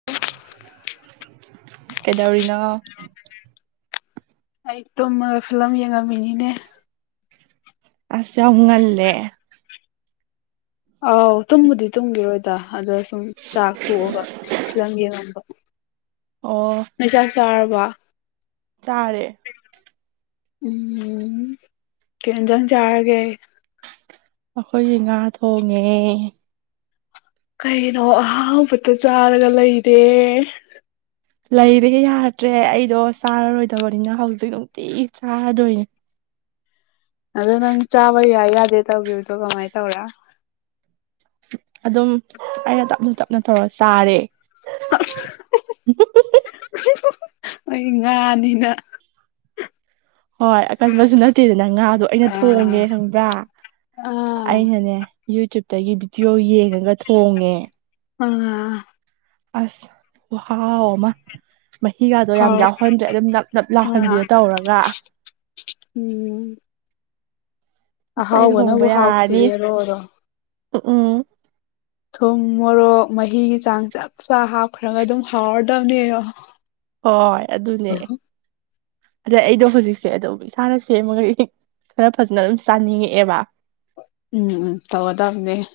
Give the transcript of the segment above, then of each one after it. [unintelligible] ꯀꯩꯗꯧꯔꯤꯅꯣ ꯑꯩ ꯇꯣꯝꯃꯒ ꯐꯤꯂꯝ ꯌꯦꯡꯉꯝꯃꯤꯅꯤꯅꯦ ꯑꯁ ꯌꯥꯝ ꯉꯜꯂꯦ ꯑꯥꯎ ꯇꯨꯝꯕꯨꯗꯤ ꯇꯨꯝꯒꯤꯦ ꯑꯣꯏꯣꯏ ꯑꯗ ꯁꯨꯝ ꯆꯥꯛ ꯇꯣꯛꯑꯒ ꯐꯤꯂꯝ ꯌꯦꯡꯉꯝꯕ ꯑꯣ ꯃꯩꯆꯥꯛ ꯆꯥꯔꯕ ꯆꯥꯔꯦ ꯎꯝ ꯀꯟꯖꯪ ꯆꯥꯔꯒꯦ ꯑꯩꯈꯣꯏꯁꯦ ꯉꯥ ꯊꯣꯡꯉꯦ ꯀꯩꯅꯣ ꯑꯍꯕꯇ ꯆꯥꯔꯒ ꯂꯩꯔꯦ ꯂꯩꯔꯦ ꯌꯥꯗ꯭ꯔꯦ ꯑꯩꯗꯣ ꯆꯥꯔꯔꯣꯏꯗꯕꯅꯤꯅ ꯍꯧꯖꯤꯛ ꯅꯨꯡꯇꯤ ꯆꯥꯔꯗꯣꯏꯅꯦ ꯑꯣ ꯅꯪ ꯆꯥꯕ ꯌꯥꯗꯦ ꯇꯧꯕꯗꯣ ꯀꯃꯥꯏꯅ ꯇꯧꯔꯦ ꯑꯗꯨꯝ ꯑꯩꯅ ꯇꯞꯅ ꯇꯞꯅ ꯇꯧꯔ ꯆꯥꯔꯦ ꯑꯁ ꯑꯩ ꯉꯥꯅꯤꯅ ꯍꯣꯏ ꯑꯀꯟꯕꯁꯨ ꯅꯠꯇꯦꯗꯅ ꯉꯥꯗꯣ ꯑꯩꯅ ꯑꯥ ꯊꯣꯡꯒꯦ ꯈꯪꯕ꯭ꯔꯥ ꯑꯥ ꯑꯩꯅꯅꯦ ꯌꯨꯇ꯭ꯨꯕꯇꯒꯤ ꯚꯤꯗꯤꯑꯣ ꯌꯦꯡꯉꯒ ꯊꯣꯡꯉꯦ ꯎꯝ ꯑꯁ ꯍꯥꯎꯃ ꯃꯍꯤꯒꯗꯣ ꯌꯥꯝ ꯍꯥꯎ ꯌꯥꯎꯍꯟꯗ꯭ꯔꯦ ꯑꯗꯨꯝ ꯅꯞ ꯅꯞ ꯑꯥ ꯂꯥꯎꯍꯟꯕꯤꯌꯣ ꯇꯧꯔꯒ ꯎꯝ ꯉꯁꯥꯏ ꯂꯨꯍꯣꯡꯕ ꯑꯍꯥꯎꯕꯅꯕꯨ ꯌꯥꯔꯅꯤ ꯍꯥꯎꯇꯦꯌꯦ ꯔꯣ ꯔꯣ ꯎ ꯎꯝ ꯊꯨꯝ ꯃꯣꯔꯣꯛ ꯃꯍꯤꯒꯤ ꯆꯥꯡ ꯆꯞ ꯆꯥ ꯍꯥꯞꯈ꯭ꯔꯒ ꯑꯗꯨꯝ ꯍꯥꯎꯔꯗꯕꯅꯦ ꯍꯣꯏ ꯑꯗꯨꯅꯦ ꯎꯝ ꯑꯗ ꯑꯩꯗꯣ ꯍꯧꯖꯤꯛꯁꯦ ꯑꯗꯨꯝ ꯏꯁꯥꯅ ꯁꯦꯝꯃꯒ ꯈꯔ ꯐꯖꯅ ꯑꯗꯨꯝ ꯆꯥꯅꯤꯡꯉꯛꯑꯦꯕ ꯎꯝ ꯎꯝ ꯇꯧꯗꯕꯅꯦ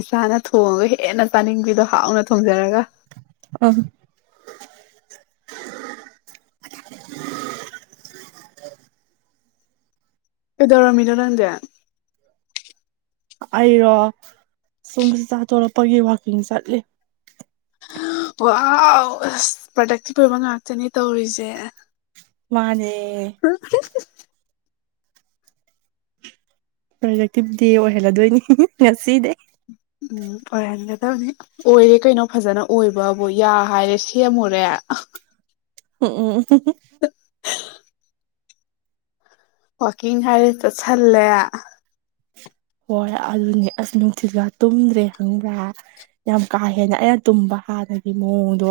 ꯏꯁꯥꯅ ꯊꯣꯡꯉꯒ ꯍꯦꯟꯅ ꯆꯥꯅꯤꯡꯕꯤꯗꯣ ꯍꯥꯎꯅ ꯊꯣꯡꯖꯔꯒ ꯑꯝ ꯑꯦꯗꯔꯥ ꯃꯤꯠꯔ ꯅꯪꯗꯦ ꯑꯩꯔꯣ ꯁꯨꯝꯁ ꯆꯥ ꯇꯣꯔꯛꯄꯒꯤ ꯋꯥꯛꯀꯤꯡ ꯆꯠꯂꯤ ꯋꯥ ꯑꯁ ꯄ꯭ꯔꯗꯛꯇꯤꯐ ꯄꯨꯑꯣꯏꯕ ꯉꯥꯛꯇꯅꯤ ꯇꯧꯔꯤꯁꯦ ꯃꯥꯅꯦ ꯍ ꯄ꯭ꯔꯗꯛꯇꯤꯞ ꯗꯦ ꯑꯣꯏꯍꯜꯂꯗꯣꯏꯅꯤ ꯉꯁꯤꯗꯤꯩ ꯎꯝ ꯑꯣꯏꯔꯒꯗꯧꯅꯤ ꯑꯣꯏꯔꯦ ꯀꯩꯅꯣ ꯐꯖꯅ ꯑꯣꯏꯕꯕꯨ ꯌꯥ ꯍꯥꯏꯔꯦ ꯁꯦꯝꯃꯨꯔꯦ ꯎꯝ ꯎ ꯋꯥꯋꯥꯛꯀꯤꯡ ꯍꯥꯏꯔ ꯆꯠꯁꯜꯂꯦ ꯍꯣꯏ ꯑꯗꯨꯅꯦ ꯑꯁ ꯅꯨꯡꯁꯤꯠꯒ ꯇꯨꯝꯗ꯭ꯔꯦ ꯍꯪꯕ꯭ꯔꯦ ꯌꯥꯝ ꯀꯥ ꯍꯦꯟꯅ ꯑꯩꯅ ꯇꯨꯝꯕ ꯍꯥꯟꯅꯒꯤ ꯃꯑꯣꯡꯗꯣ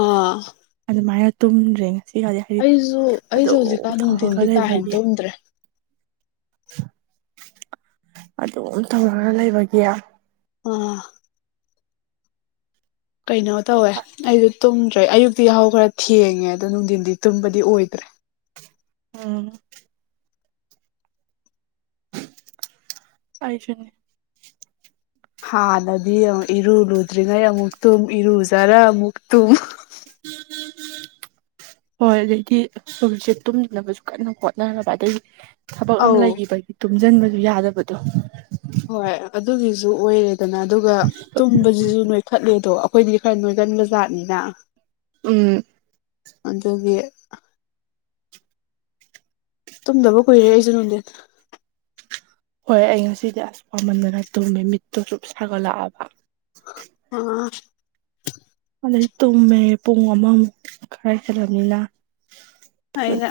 ꯑꯥ ꯑꯗꯨꯃꯥꯏꯅ ꯇꯨꯝꯗ꯭ꯔꯦ ꯉꯁꯤꯒꯗꯤ ꯍꯥꯏꯗꯤ ꯑꯩꯁꯨ ꯑꯩꯁꯨ ꯑꯗꯨꯝ ꯍꯧꯖꯤꯛꯀꯥꯟ ꯇꯧꯔꯒ ꯅꯨꯡꯊꯤꯟꯗꯤ ꯀꯥ ꯍꯦꯟꯅ ꯂꯩꯕꯒꯤ ꯇꯨꯝꯗ꯭ꯔꯦ ꯑꯗꯨꯝ ꯇꯧꯅꯅ ꯂꯩꯕꯒꯤ ꯑꯣ ꯀꯩꯅꯣ ꯇꯧꯋꯦ ꯑꯩꯁꯨ ꯇꯨꯝꯗ꯭ꯔꯦ ꯑꯌꯨꯛꯇꯤ ꯌꯥꯍꯧ ꯈꯔ ꯊꯦꯡꯉꯦ ꯑꯗꯣ ꯅꯨꯡꯊꯤꯟꯗꯤ ꯇꯨꯝꯕꯗꯤ ꯑꯣꯏꯗ꯭ꯔꯦ ꯎꯝ ꯑꯩꯁꯨꯅꯤ ꯍꯥꯟꯅꯗꯤ ꯏꯔꯨ ꯂꯨꯗ꯭ꯔꯤꯉꯩ ꯑꯃꯨꯛ ꯇꯨꯝ ꯏꯔꯨꯖꯔ ꯑꯃꯨꯛ ꯇꯨꯝ [inaudible] ꯍꯣꯏ ꯑꯗꯩꯗꯤ ꯍꯧꯖꯤꯁꯦ ꯇꯨꯝꯗꯅꯕꯁꯨ ꯀꯟꯅ ꯍꯣꯠꯅꯔꯕ ꯑꯗꯩ ꯊꯕꯛ ꯑꯃ ꯑꯧ ꯂꯩꯈꯤꯕꯒꯤ ꯇꯨꯝꯁꯤꯟꯕꯗꯨ ꯌꯥꯗꯕꯗꯣ ꯍꯣꯏ ꯑꯗꯨꯒꯤꯁꯨ ꯑꯣꯏꯔꯦꯗꯅ ꯑꯗꯨꯒ ꯄꯨꯟꯕꯁꯤꯁꯨ ꯅꯣꯏꯈꯠꯂꯦꯗꯣ ꯑꯩꯈꯣꯏꯗꯤ ꯈꯔ ꯅꯣꯏꯒꯟꯕꯖꯥꯠꯅꯤꯅ ꯎꯝ ꯑꯗꯨꯒꯤ ꯇꯨꯝꯗꯕ ꯀꯨꯏꯔꯦ ꯑꯩꯁꯨ ꯅꯨꯡꯗꯤꯟ ꯍꯣꯏ ꯑꯩ ꯉꯁꯤꯗꯤ ꯑꯁ ꯄꯃꯟꯗꯅ ꯇꯨꯝꯃꯦ ꯃꯤꯠꯇꯣ ꯁꯨꯝ ꯁꯥꯒꯠꯂꯛꯑꯕ ꯑꯥ ꯑꯗꯩ ꯇꯨꯝꯃꯦ ꯄꯨꯡ ꯑꯃꯃꯨꯛ ꯈꯔ ꯍꯦꯂꯕꯅ ꯑꯩꯅ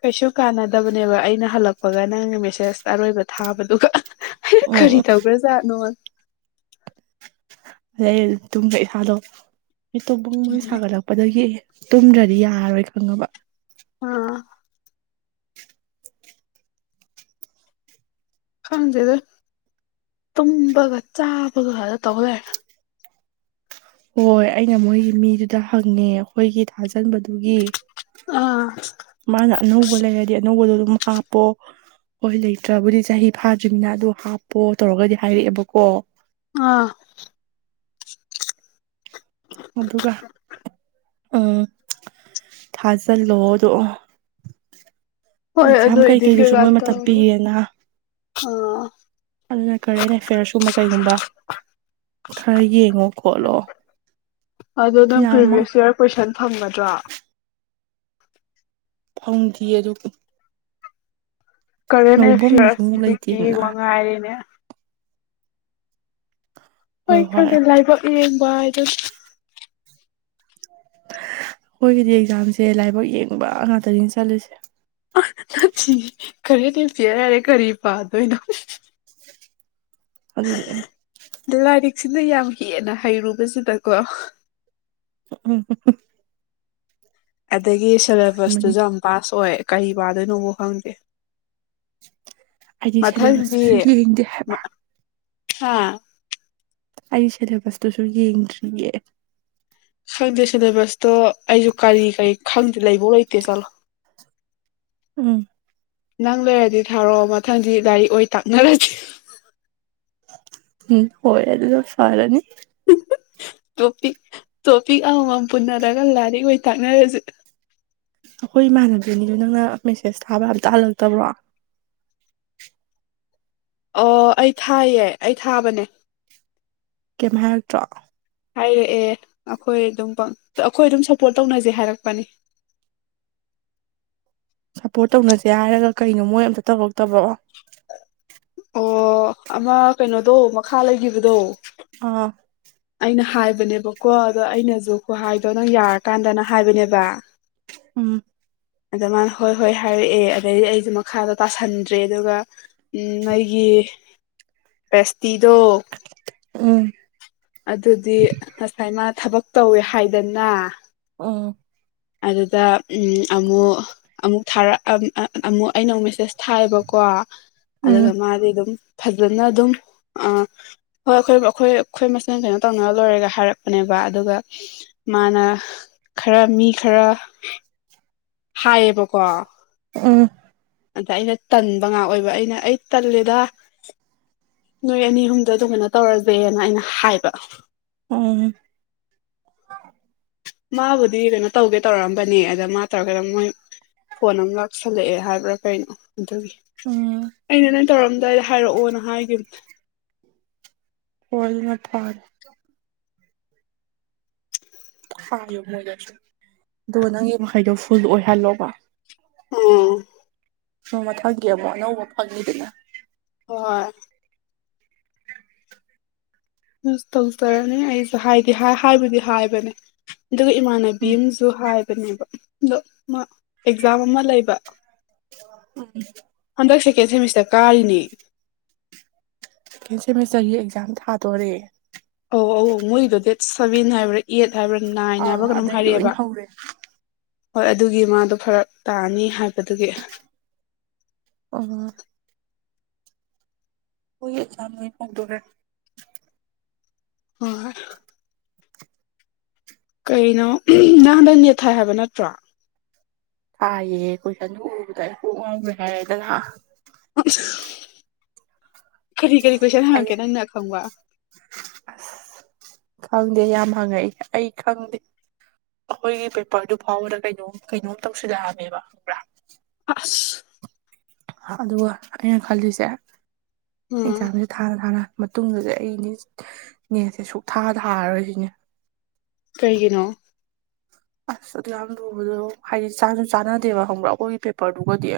ꯀꯩꯁꯨ ꯀꯥꯟꯅꯗꯕꯅꯦꯕ ꯑꯩꯅ ꯍꯜꯂꯛꯄꯒ ꯅꯪꯅ ꯃꯦꯁꯦꯁ ꯑꯔꯣꯏꯕ ꯊꯥꯕꯗꯨꯒ ꯑꯩꯅ ꯀꯔꯤ ꯎꯝ ꯇꯧꯒ꯭ꯔꯖꯥꯠꯅꯣꯅ ꯑꯗꯩ ꯇꯨꯝꯕ ꯏꯁꯥꯗꯣ ꯃꯤꯇꯣ ꯕꯡ ꯕꯡ ꯁꯥꯒꯠꯂꯛꯄ ꯑꯗꯒꯤ ꯇꯨꯝꯗ꯭ꯔꯗꯤ ꯌꯥꯔꯔꯣꯏ ꯈꯪꯉꯕ ꯑꯣ ꯈꯪꯗꯦꯗ ꯇꯨꯝꯕꯒ ꯆꯥꯕꯒꯗ ꯇꯧ ꯂꯩꯔꯦ ꯍꯣꯏ ꯑꯩꯅ ꯃꯣꯏꯒꯤ ꯃꯤꯗꯨꯗ ꯍꯪꯉꯦ ꯑꯩꯈꯣꯏꯒꯤ ꯊꯥꯖꯟꯕꯗꯨꯒꯤ ꯑꯥ ꯃꯥꯅ ꯑꯅꯧꯕ ꯂꯩꯔꯗꯤ ꯑꯅꯧꯕꯗꯣ ꯑꯗꯨꯝ ꯍꯥꯞ ꯄꯣ ꯍꯣꯏ ꯂꯩꯇ꯭ꯔꯕꯨꯗꯤ ꯆꯍꯤ ꯐꯥꯗ꯭ꯔꯤꯝꯅꯤꯅ ꯑꯗꯨ ꯍꯥꯞꯄꯣ ꯇꯧꯔꯒꯗꯤ ꯍꯥꯏꯔꯛ꫰ꯑꯦꯕꯀꯣ ꯑꯥ ꯑꯗꯨꯒ ꯑꯥ ꯊꯥꯖꯤꯜꯂꯣꯗꯣ ꯍꯣꯏ ꯑꯦꯛꯖꯥꯝ ꯑꯗꯨ ꯏꯗꯤꯠ ꯀꯩꯀꯩꯗꯨꯁꯨ ꯀꯩꯀꯥ ꯃꯣꯏ ꯃꯇꯝ ꯇꯧ ꯄꯤꯌꯦꯅ ꯑꯥ ꯑꯗꯨꯅ ꯀꯔꯦꯟ ꯑꯦꯐꯤꯌꯔꯁ ꯀꯨꯝꯕ ꯀꯩꯒꯨꯝꯕ ꯈꯔ ꯌꯦꯡꯉꯣ ꯈꯣꯠꯂꯣ ꯑꯗꯨ ꯅꯪ ꯌꯥꯝꯃ ꯄ꯭ꯔꯤꯚꯤꯌꯁ ꯏꯌꯥꯔ ꯀꯣꯏꯁꯟ ꯐꯪꯒꯗ꯭ꯔꯣ ꯐꯪꯗꯦ ꯑꯗꯨ ꯀꯔꯦꯟ ꯂꯧꯐꯝꯗꯨꯁꯨ ꯑꯦꯐꯤꯌꯔꯁ ꯑꯃꯨꯛ ꯍꯧꯖꯤꯛꯀꯤ ꯂꯩꯇꯦꯗꯅ ꯋꯥ ꯉꯥꯏꯔꯤꯅꯦ ꯍꯣꯏ ꯈꯪꯗꯦ ꯂꯥꯏꯕꯛ ꯌꯦꯡꯕ ꯍꯥꯏꯗꯨꯅꯤ ꯑꯩꯈꯣꯏꯒꯤꯗꯤ ꯑꯦꯛꯖꯥꯝꯁꯦ ꯂꯥꯏꯕꯛ ꯌꯦꯡꯕ ꯉꯥꯛꯇꯅꯤ ꯆꯠꯂꯤꯁꯦ ꯑꯥ ꯅꯠꯇꯤꯌꯦ ꯀꯔꯦꯟ ꯑꯦꯐꯤꯌꯔ ꯍꯥꯏꯔꯦ ꯀꯔꯤ ꯄꯥꯗꯣꯏꯅꯣ ꯑꯗꯨꯅꯦ ꯂꯥꯏꯔꯤꯛꯁꯤꯅ ꯌꯥꯝ ꯍꯦꯟꯅ ꯍꯩꯔꯨꯕꯁꯤꯗꯀꯣ ꯎꯝ [unintelligible] ꯑꯗꯒꯤ ꯁꯦꯂꯦꯕꯁꯇꯨꯁꯨ ꯌꯥꯝ ꯄꯥꯁ ꯑꯣꯏ ꯀꯔꯤ ꯄꯥꯗꯣꯏꯅꯣ ꯐꯥꯎ ꯈꯪꯗꯦ ꯑꯩꯗꯤ ꯃꯊꯪꯗꯤ ꯁꯦꯂꯦꯕꯁꯇꯨꯁꯨ ꯌꯦꯡꯗꯦ ꯍꯥꯏꯕ ꯍꯥ ꯑꯩ ꯁꯦꯂꯦꯕꯁꯇꯨꯁꯨ ꯌꯦꯡꯗ꯭ꯔꯤꯌꯦ ꯈꯪꯗꯦ ꯁꯤꯂꯦꯕꯁꯇꯣ ꯑꯩꯁꯨ ꯀꯔꯤ ꯀꯔꯤ ꯈꯪꯗꯦ ꯂꯩꯕꯧ ꯂꯩꯇꯦ ꯆꯠꯂꯣ ꯎꯝ ꯅꯪ ꯂꯩꯔꯗꯤ ꯊꯥꯔꯛꯑꯣ ꯃꯊꯪꯗꯤ ꯂꯥꯏꯔꯤꯛ ꯑꯣꯢ ꯇꯥꯛꯅꯔꯁꯤ ꯎꯝ ꯍꯣꯢ ꯑꯗꯨꯅ ꯐꯔꯅꯤ ꯇꯣꯄꯤꯛ ꯇꯣꯄꯤꯛ ꯑꯃꯃꯝ ꯄꯨꯟꯅꯔꯒ ꯂꯥꯏꯔꯤꯛ ꯑꯣꯏꯅ ꯇꯥꯛꯅꯔꯖꯦ ꯑꯩꯈꯣꯏ ꯏꯃꯥꯟꯅꯗ꯭ꯔꯤꯅꯤꯗꯣ ꯅꯪꯅ ꯃꯦꯁꯦꯁ ꯊꯥꯕ ꯑꯝꯇ ꯍꯜꯂꯛꯇꯕ꯭ꯔꯣ ꯑꯣ ꯑꯩ ꯊꯥꯏꯌꯦ ꯑꯩ ꯊꯥꯕꯅꯦ ꯀꯩꯝ ꯍꯥꯏꯔꯛꯇ꯭ꯔꯣ ꯍꯥꯏꯔꯛꯑꯦ ꯑꯩꯈꯣꯏ ꯑꯗꯨꯝ ꯑꯩꯈꯣꯏ ꯑꯗꯨꯝ ꯁꯞꯄꯣꯔꯠ ꯇꯧꯅꯖꯦ ꯍꯥꯏꯔꯛꯄꯅꯤ ꯁꯞꯄꯣꯔꯠ ꯇꯧꯅꯁꯦ ꯍꯥꯏꯔꯒ ꯀꯩꯅꯣ ꯃꯣꯏ ꯑꯝꯇ ꯇꯧꯔꯛꯇꯕꯣ ꯑꯣ ꯑꯃ ꯀꯩꯅꯣꯗꯣ ꯃꯈꯥ ꯂꯩꯈꯤꯕꯗꯣ ꯑ ꯑꯩꯅ ꯍꯥꯏꯕꯅꯦꯕꯀꯣ ꯑꯗꯣ ꯑꯩꯅꯁꯨ ꯈꯨꯍꯥꯏꯗꯣ ꯅꯪ ꯌꯥꯔꯀꯥꯟꯗꯅ ꯍꯥꯏꯕꯅꯦꯕ ꯎꯝ ꯑꯗ ꯃꯥꯅ ꯍꯣꯏ ꯍꯣꯏ ꯍꯥꯏꯔꯛꯑꯦ ꯑꯗꯩ ꯑꯩꯁꯨ ꯃꯈꯥꯗꯣ ꯇꯥꯁꯟꯗ꯭ꯔꯦ ꯑꯗꯨꯒ ꯎꯝ ꯑꯩꯒꯤ ꯄꯦꯁꯇꯤꯗꯣ ꯎꯝ ꯑꯗꯨꯗꯤ ꯉꯁꯥꯏ ꯃꯥ ꯊꯕꯛ ꯇꯧꯋꯦ ꯍꯥꯏꯗꯅ ꯑꯣ ꯑꯗꯨꯗ ꯑꯃꯨꯛ ꯑꯃꯨꯛ ꯊꯥꯔꯛ ꯑꯃꯨꯛ ꯑꯩꯅ ꯑꯃꯨꯛ ꯃꯦꯁꯦꯁ ꯊꯥꯏꯕꯀꯣ ꯑꯗꯨꯒ ꯎꯝ ꯃꯥꯗꯤ ꯑꯗꯨꯝ ꯐꯖꯅ ꯑꯗꯨꯝ ꯍꯣꯏ ꯑꯩꯈꯣꯏ ꯑꯩꯈꯣꯏ ꯑꯩꯈꯣꯏ ꯃꯁꯦꯟ ꯀꯩꯅꯣ ꯇꯧꯅꯔ ꯂꯣꯏꯔꯒ ꯍꯥꯏꯔꯛꯄꯅꯦꯕ ꯑꯗꯨꯒ ꯃꯥꯅ ꯈꯔ ꯃꯤ ꯈꯔ ꯍꯥꯏꯌꯦꯕꯀꯣ ꯎꯝ ꯑꯗ ꯑꯩꯅ ꯇꯟꯕ ꯉꯥꯛ ꯑꯣꯏꯕ ꯑꯩꯅ ꯑꯩ ꯇꯜꯂꯦꯗ ꯅꯣꯏ ꯑꯅꯤ ꯑꯍꯨꯝꯗ ꯑꯗꯨꯃꯥꯏꯅ ꯇꯧꯔꯁꯦꯅ ꯑꯩꯅ ꯍꯥꯏꯕ ꯎꯝ ꯃꯥꯕꯨꯗꯤ ꯀꯩꯅꯣ ꯇꯧꯒꯦ ꯇꯧꯔꯛꯑꯝꯕꯅꯦ ꯑꯗ ꯃꯥ ꯇꯧꯔꯒꯗ ꯃꯣꯏ ꯐꯣꯟ ꯑꯃ ꯂꯥꯛꯁꯜꯂꯛꯑꯦ ꯍꯥꯏꯕ꯭ꯔꯥ ꯀꯩꯅꯣ ꯑꯗꯨꯒꯤ ꯎꯝ ꯑꯩꯅ ꯅꯪ ꯇꯧꯔꯝꯗꯥꯏꯗ ꯍꯥꯏꯔꯛꯑꯣꯅ ꯍꯥꯏꯈꯤꯕꯅꯦ ꯍꯅ ꯊꯔ ꯐꯥꯏꯌꯣ ꯃꯣꯏ ꯑ ꯅꯪꯒꯤ ꯃꯈꯩꯗꯣ ꯐꯨꯜ ꯑꯣꯏꯍꯜꯂꯣꯕ ꯎꯝ ꯎ ꯃꯊꯪꯒꯤ ꯑꯃꯕꯣ ꯑꯅꯧꯕ ꯐꯪꯉꯤꯗꯅ ꯍꯣꯏ ꯌꯁ ꯇꯧꯖꯔꯅꯤ ꯑꯩꯁꯨꯦ ꯍꯥꯏꯗꯤ ꯍꯥꯏꯕꯨꯗꯤ ꯍꯥꯏꯕꯅꯦ ꯑꯗꯨꯒ ꯏꯃꯥꯟꯅꯕꯤ ꯎꯝ ꯑꯃꯁꯨ ꯍꯥꯏꯕꯅꯦꯕ ꯑꯗꯣ ꯃꯥ ꯑꯦꯛꯖꯥꯝ ꯑꯃ ꯂꯩꯕ ꯎꯝ ꯍꯟꯗꯛ ꯁꯦꯀꯦꯟ ꯁꯦꯃꯤꯁꯇꯔ ꯀꯥꯔꯤꯅꯤ ꯁꯦꯀꯦꯟ ꯁꯦꯃꯤꯁꯇꯔꯒꯤ ꯑꯦꯛꯖꯥꯝ ꯊꯥꯗꯣꯔꯦ ꯑꯧ ꯑꯧ ꯃꯣꯏꯒꯤꯗꯣ ꯗꯦꯠ ꯁꯚꯦꯟ ꯍꯥꯏꯕ꯭ꯔꯥ ꯑꯦꯠ ꯍꯥꯏꯕ꯭ꯔꯥ ꯅꯥꯏꯟ ꯑꯥ ꯍꯥꯏꯕ꯭ꯔꯥ ꯀꯩꯅꯣꯝ ꯑꯗꯩ ꯂꯣꯏ ꯍꯥꯏꯔꯛꯑꯦꯕ ꯍꯧꯔꯦ ꯍꯣꯏ ꯑꯗꯨꯒꯤ ꯃꯥꯗꯣ ꯐꯔꯛ ꯇꯥꯅꯤ ꯍꯥꯏꯕꯗꯨꯒꯤ ꯑꯣ ꯍꯏ ꯆꯣꯏ ꯐꯪꯗꯣꯔꯦ ꯍꯣꯏ ꯀꯩꯅꯣ ꯅꯍꯥꯟꯗ ꯅꯦꯠ ꯊꯥꯏ ꯍꯥꯏꯕ ꯅꯠꯇ꯭ꯔꯣ ꯊꯥꯏꯌꯦ ꯑꯩꯣꯏꯁꯟ ꯑꯗꯨ ꯎꯕꯗ ꯑꯩ ꯀꯣꯛ ꯉꯥꯎꯈ꯭ꯔꯦ ꯍꯥꯏꯔꯦꯗꯅ ꯂ ꯀꯔꯤ ꯀꯔꯤ ꯀꯣꯏꯁꯟ ꯑꯩ ꯍꯪꯉꯛꯀꯦ ꯅꯪꯅ ꯈꯪꯕ ꯑꯁ ꯈꯪꯗꯦ ꯌꯥꯝ ꯍꯪꯉꯛꯏ ꯑꯩ ꯈꯪꯗꯦ ꯑꯩꯈꯣꯏꯒꯤ ꯄꯦꯄꯔꯗꯨ ꯐꯥꯎꯕꯗ ꯀꯩꯅꯣꯝ ꯀꯩꯅꯣꯝ ꯇꯧꯁꯤꯜꯂꯛꯑꯃꯦꯕ ꯍꯪꯕ꯭ꯔꯥ ꯍꯁ ꯑꯗꯨꯒ ꯑꯩꯅ ꯈꯜꯂꯤꯁꯦ ꯎꯝ ꯑꯦꯛꯖꯥꯝꯁꯦ ꯊꯥ ꯊꯥꯅ ꯃꯇꯨꯡꯗꯗꯤ ꯑꯩꯅꯦ ꯅꯁꯦ ꯁꯨꯛꯊꯥ ꯊꯥꯔꯔꯣꯏꯁꯤꯅꯦ ꯀꯩꯒꯤꯅꯣ ꯑꯁ ꯑꯗꯨ ꯌꯥꯝ ꯂꯨꯕꯗꯣ ꯍꯥꯏꯗꯤ ꯆꯥꯁꯨ ꯆꯥꯟꯅꯗꯦꯕ ꯈꯪꯕ꯭ꯔꯥ ꯑꯩꯈꯣꯏꯒꯤ ꯄꯦꯄꯔꯗꯨꯒꯗꯤ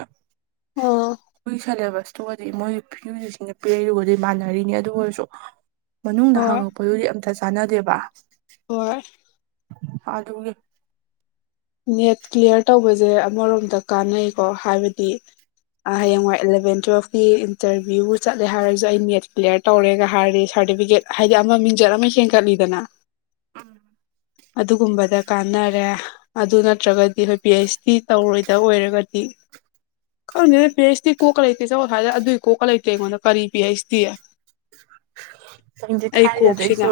ꯑ ꯑꯩꯣꯏꯒꯤ ꯁꯦꯂꯦꯕꯁꯇꯨꯒꯗꯤ ꯃꯣꯏ ꯍꯧꯖꯤꯛꯁꯤꯡꯅ ꯄꯤꯔꯛꯔꯨꯕꯗꯤ ꯃꯥꯟꯅꯔꯤꯅꯤ ꯑꯗꯨꯕꯨ ꯑꯣꯏꯔꯁꯨ ꯃꯅꯨꯡꯗ ꯍꯣꯏ ꯍꯥꯡꯉꯛꯄꯗꯨꯗꯤ ꯑꯝꯇ ꯆꯥꯟꯅꯗꯦꯕ ꯍꯣꯏ ꯑꯗꯨꯒꯤ ꯅꯦꯠ ꯀ꯭ꯂꯤꯌꯥꯔ ꯇꯧꯕꯁꯦ ꯑꯃꯔꯣꯝꯗ ꯀꯥꯟꯅꯩꯀꯣ ꯍꯥꯏꯕꯗꯤ ꯍꯌꯦꯡꯋꯥꯏ ꯑꯦꯂꯚꯦꯟ ꯇꯨꯋꯦꯜꯞꯀꯤ ꯏꯟꯇꯔꯚꯤꯌꯨ ꯆꯠꯂꯦ ꯍꯥꯏꯔꯁꯨ ꯑꯩ ꯅꯦꯠ ꯀ꯭ꯂꯤꯌꯥꯔ ꯇꯧꯔꯦꯒ ꯍꯥꯏꯔꯗꯤ ꯁꯥꯔꯇꯤꯐꯤꯀꯦꯠ ꯍꯥꯏꯗꯤ ꯑꯃ ꯃꯤꯡꯆꯠ ꯑꯃ ꯍꯦꯟꯒꯠꯂꯤꯗꯅ ꯎꯝ ꯑꯗꯨꯒꯨꯝꯕꯗ ꯀꯥꯟꯅꯔꯦ ꯑꯗꯨ ꯅꯠꯇ꯭ꯔꯒꯗꯤ ꯑꯩꯈꯣꯏ ꯄꯤ ꯑꯩꯩꯆ ꯗꯤ ꯇꯧꯔꯣꯏꯗ ꯑꯣꯏꯔꯒꯗꯤ ꯀ ꯄꯤ ꯑꯩꯁꯇꯤ ꯀꯣꯛꯀ ꯂꯩꯇꯦ ꯆ ꯍꯥꯏꯔꯦ ꯑꯗꯨꯏ ꯀꯣꯛꯀ ꯂꯩꯇꯦ ꯑꯩꯉꯣꯟꯗ ꯀꯔꯤ ꯄꯤ ꯑꯩꯁꯇꯤ ꯁꯪꯗꯤ ꯀꯣꯛꯁꯤꯅ ꯊꯥꯏꯖꯗꯩꯁꯨ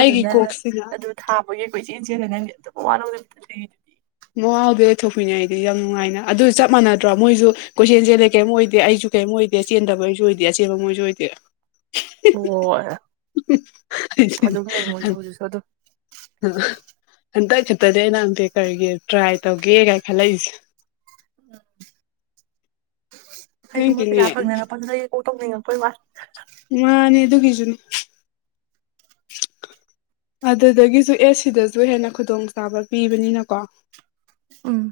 ꯑꯩꯒꯤ ꯀꯣꯛꯁꯤꯅ ꯑꯗꯨ ꯊꯥꯕꯒꯤ ꯑꯩꯏ ꯏ ꯆꯦꯟ ꯆꯦꯜ ꯍꯒꯪ ꯑꯗꯨꯝ ꯋꯥꯔꯧꯅꯦ ꯅꯅꯨꯡꯉꯥꯎꯗꯦ ꯊꯣꯛꯄꯤꯅꯤꯡꯥꯏꯗꯤ ꯌꯥꯝ ꯅꯨꯡꯉꯥꯏꯅ ꯑꯗꯨ ꯆꯞ ꯃꯥꯟꯅꯗ꯭ꯔꯣ ꯃꯣꯏꯁꯨ ꯀꯣꯏꯁꯦꯟ ꯆꯦꯜꯗ ꯀꯔꯤꯝ ꯑꯣꯏꯗꯦ ꯑꯩꯁꯨ ꯀꯔꯤꯝ ꯑꯣꯏꯗꯦ ꯆꯦꯟꯗꯕꯩꯁꯨ ꯑꯣꯏꯗꯦ ꯑꯆꯦꯟꯕ ꯃꯣꯏꯁꯨ ꯑꯣꯏꯗꯦ ꯍ ꯑꯗꯨꯝ ꯂꯩ ꯃꯣꯏꯁꯨ ꯍꯧꯖꯤꯛꯁꯨ ꯑꯗꯨꯝ ꯍꯟꯗꯛ ꯈꯛꯇꯗꯤ ꯑꯩꯅ ꯍꯪꯇꯤ ꯀꯔꯤꯒꯤ ꯇ꯭ꯔꯥꯏ ꯇꯧꯒꯦꯒꯥꯏ ꯈꯜꯂꯛꯏꯁꯦ ꯑꯩꯁꯨ ꯃꯣꯏ ꯄꯩꯁꯥ ꯅꯪꯒꯤꯅꯦ ꯐꯪꯗꯅ ꯐꯖꯅꯡꯀꯧ ꯇꯧꯅꯤꯡꯉꯛꯄꯣꯏ ꯋꯥ ꯃꯥꯅꯤ ꯗꯨ ꯀꯈꯤꯁꯨ [inaudible] ꯑꯗꯨꯗꯒꯤꯁꯨ ꯑꯦꯁ ꯁꯤꯗꯁꯨ ꯍꯦꯟꯅ ꯈꯨꯗꯣꯡꯆꯥꯥꯕ ꯄꯤꯕꯅꯤꯅꯀꯣ ꯎꯝ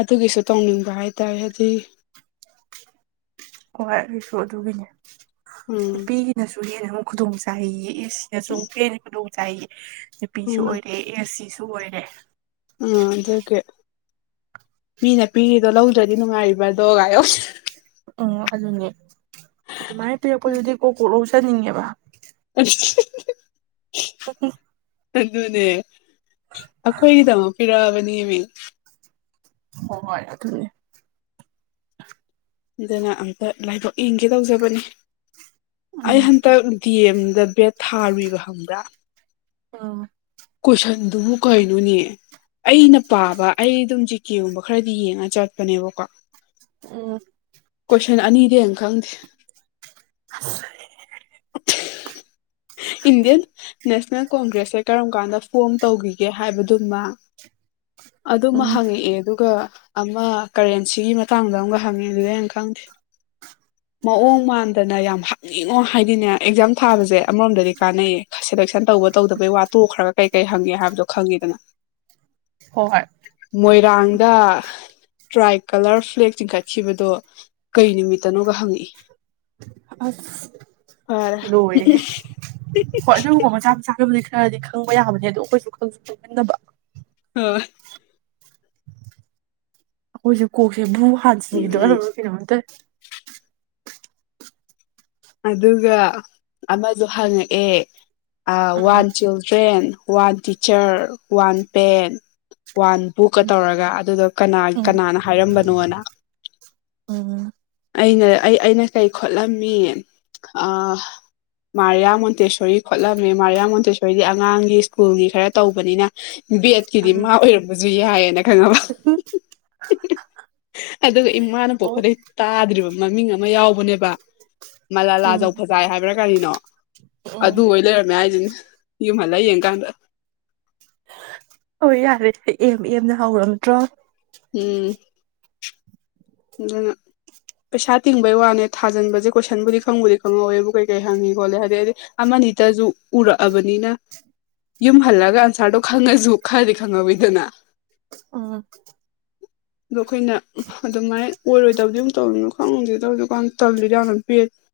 ꯑꯗꯨꯒꯤꯁꯨ ꯇꯧꯅꯤꯡꯕ ꯍꯥꯏꯇꯥꯔꯦ ꯑꯗꯨꯗꯤ ꯍ ꯑꯩꯁꯨ ꯑꯗꯨꯒꯤꯅꯦ ꯎꯝ ꯅꯨꯄꯤꯒꯤꯅꯁꯨ ꯍꯦꯟꯅ ꯑꯃꯨꯛ ꯈꯨꯗꯣꯡ ꯆꯥꯏ ꯌꯦꯛꯑꯦ ꯁꯤꯗꯁꯨ ꯀꯦꯟꯅ ꯈꯨꯗꯣꯡ ꯆꯥꯏꯌꯦ ꯅꯨꯄꯤꯁꯨ ꯎꯝ ꯑꯣꯏꯔꯦ ꯑꯦꯁ ꯁꯤꯁꯨ ꯑꯣꯏꯔꯦ ꯎꯝ ꯑꯗꯨꯒꯤ ꯃꯤꯅ ꯄꯤꯔꯤꯗꯣ ꯂꯧꯗ꯭ꯔꯗꯤ ꯅꯨꯡꯉꯥꯏꯔꯤꯕ꯭ꯔꯗꯣꯒꯥꯏꯌꯧ ꯑꯣ ꯑꯗꯨꯅꯦ ꯑꯗꯨꯃꯥꯏꯅ ꯄꯤꯔꯛꯄꯗꯨꯗꯤ ꯀꯣꯛ ꯀꯣꯛ ꯂꯧꯖꯟꯅꯤꯡꯉꯦꯕ ꯑꯁ [inaudible] ꯑꯗꯨꯅꯦ ꯑꯩꯈꯣꯏꯒꯤꯗꯃꯛ ꯄꯤꯔꯛꯑꯕꯅꯦꯃꯤ ꯍꯣꯏ ꯑꯗꯨꯗꯤ ꯑꯗꯨꯅ ꯑꯝꯇ ꯂꯥꯏꯕꯛ ꯌꯦꯡꯒꯦ ꯇꯧꯖꯕꯅꯤ ꯑꯩ ꯎꯝ ꯍꯟꯗꯛ ꯗꯤ ꯑꯦꯝꯗ ꯕꯦꯠ ꯊꯥꯔꯨꯏꯕ ꯈꯪꯕ꯭ꯔꯥ ꯑ ꯀꯣꯏꯁꯟꯗꯨꯕꯨ ꯀꯩꯅꯣꯅꯦ ꯑꯩꯅ ꯄꯥꯕ ꯑꯩ ꯑꯗꯨꯝ ꯖꯤꯀꯦꯒꯨꯝꯕ ꯈꯔꯗꯤ ꯌꯦꯡꯉ ꯆꯠꯄꯅꯦꯕꯀꯣ ꯎꯝ ꯀꯣꯏꯁꯟ ꯑꯅꯤꯗꯤ ꯍꯦꯟ ꯈꯪꯗꯦ ꯍ ꯏꯟꯗꯤꯌꯥꯟ ꯅꯦꯁꯅꯦꯜ ꯀꯣꯡꯒ꯭ꯔꯦꯁꯁꯦ ꯀꯔꯝ ꯀꯥꯟꯗ ꯐꯣꯝ ꯇꯧꯈꯤꯒꯦ ꯍꯥꯏꯕꯗꯨꯃ ꯑꯗꯨꯃ ꯎꯝ ꯍꯪꯉꯛꯑꯦ ꯑꯗꯨꯒ ꯑꯃ ꯀꯔꯦꯟꯁꯤꯒꯤ ꯃꯇꯥꯡꯗ ꯑꯃꯒ ꯍꯪꯉꯛꯑꯦ ꯑꯗꯨꯗꯤ ꯑꯩꯅ ꯈꯪꯗꯦ [inaudible] ꯃꯑꯣꯡ ꯃꯥꯟꯗꯅ ꯌꯥꯝ ꯍꯥꯛꯅꯤꯡꯉꯣ ꯍꯥꯏꯗꯤꯅꯦ ꯑꯦꯛꯖꯥꯝ ꯊꯥꯕꯁꯦ ꯑꯃꯔꯣꯝꯗꯗꯤ ꯀꯥꯟꯅꯩꯌꯦ ꯁꯦꯂꯦꯛꯁꯟ ꯇꯧꯕ ꯇꯧꯗꯕꯩ ꯋꯥꯇꯣꯛꯈ꯭ꯔꯒ ꯀꯩ ꯀꯩ ꯍꯪꯒꯦ ꯍꯥꯏꯕꯗꯣ ꯈꯪꯉꯤꯗꯅ ꯍꯣꯏ ꯍꯣꯏ ꯃꯣꯏꯔꯥꯡꯗ ꯇ꯭ꯔꯥꯏ ꯀꯂꯔ ꯐ꯭ꯂꯦꯛ ꯆꯤꯡꯈꯠꯈꯤꯕꯗꯣ ꯀꯩ ꯅꯨꯃꯤꯠꯇꯅꯣꯒ ꯍꯪꯉꯛꯏ ꯑꯁ ꯐꯔꯦ ꯂꯣꯏꯔꯦꯍꯦ ꯍꯣꯏ ꯑꯗꯨꯒꯨꯝꯕ ꯃꯆꯥ ꯃꯆꯥꯥꯒꯕꯕꯨꯗꯤ ꯈꯔꯗꯤ ꯈꯪꯕ ꯌꯥꯕꯅꯦ ꯑꯗꯣ ꯑꯩꯈꯣꯏꯁꯨ ꯈꯪꯁꯨ ꯈꯪꯍꯟꯗꯕ ꯍ ꯑꯩꯈꯣꯏꯁꯦ ꯀꯣꯛꯁꯦ ꯕꯨ ꯍꯥꯟꯖꯤꯟꯒꯗ ꯎꯝ ꯀꯩꯅꯣꯝꯇ ꯑꯗꯨꯒ ꯑꯃꯁꯗ ꯍꯪꯉꯛꯑꯦ ꯎꯝ ꯎꯝ one children one teacher one pen one ꯕꯨꯛꯀ ꯇꯧꯔꯒ ꯑꯗꯨꯗꯣ ꯀꯅꯥ ꯎꯝ ꯀꯅꯥꯅ ꯍꯥꯏꯔꯝꯕꯅꯣꯅ ꯎꯝ ꯑꯩꯅ ꯑꯩ ꯑꯩꯅ ꯀꯩ ꯈꯣꯠꯂꯝꯃꯤ ꯑ ꯃꯥꯔꯤꯌꯥ ꯃꯣꯟꯇꯦꯁꯣꯔꯤ ꯈꯣꯠꯂꯝꯃꯦ ꯃꯥꯔꯤꯌꯥ ꯃꯣꯟꯇꯦꯁꯔꯤ ꯑꯩꯈꯣꯏꯗꯤ ꯑꯉꯥꯡꯒꯤ ꯁ꯭ꯀꯨꯜꯒꯤ ꯈꯔ ꯇꯧꯕꯅꯤꯅ ꯕꯦꯠꯀꯤꯗꯤ ꯃꯥ ꯎꯝ ꯑꯣꯏꯔꯝꯕꯁꯨ ꯌꯥꯏꯌꯦꯅ ꯈꯪꯉꯕ ꯎꯝ ꯑꯗꯨꯒ ꯏꯃꯥꯅ ꯑꯣ ꯄꯣꯛꯄꯗꯩ ꯇꯥꯗ꯭ꯔꯤꯕ ꯃꯃꯤꯡ ꯑꯃ ꯌꯥꯎꯕꯅꯦꯕ ꯃꯂꯥꯂꯥꯖꯧ ꯎꯝ ꯐꯖꯥꯏ ꯍꯥꯏꯕ꯭ꯔꯥ ꯀꯔꯤꯅꯣ ꯑꯗꯨ ꯎꯝ ꯑꯣꯏ ꯂꯩꯔꯝꯃꯦ ꯍꯥꯏꯁꯤꯅꯦ ꯌꯨꯝ ꯍꯜꯂ ꯌꯦꯡ ꯀꯥꯟꯗ ꯍꯣꯏ ꯌꯥꯔꯦ ꯑꯦꯝ ꯑꯦꯝꯅ ꯍꯧꯔꯝꯗ꯭ꯔꯣ ꯎꯝ ꯑꯗꯨꯅ ꯄꯩꯁꯥ ꯇꯤꯡꯕꯩ ꯋꯥꯅꯦ ꯊꯥꯖꯟꯕꯁꯦ ꯀꯣꯏꯁꯟꯕꯨꯗꯤ ꯈꯪꯕꯨꯗꯤ ꯈꯪꯍꯧꯋꯦꯕꯨ ꯀꯩ ꯀꯩ ꯍꯪꯉꯤ ꯈꯣꯠꯂꯦ ꯍꯥꯏꯗꯩꯗꯤ ꯑꯃꯅꯤꯇꯁꯨ ꯎꯔꯛꯑꯕꯅꯤꯅ ꯌꯨꯝ ꯍꯜꯂꯒ ꯑꯟꯁꯥꯔꯗꯣ ꯈꯪꯉꯁꯨ ꯈꯔꯗꯤ ꯈꯪꯍꯧꯏꯗꯅ [inaudible] ꯑꯗꯣ ꯑꯩꯈꯣꯏꯅ ꯑꯗꯨꯃꯥꯏꯅ ꯑꯣꯏꯔꯣꯏꯗꯕꯗꯤ [unintelligible] ꯈꯪꯗꯦꯗ [unintelligible] ꯇꯜꯂꯤꯗ ꯌꯥꯝꯅ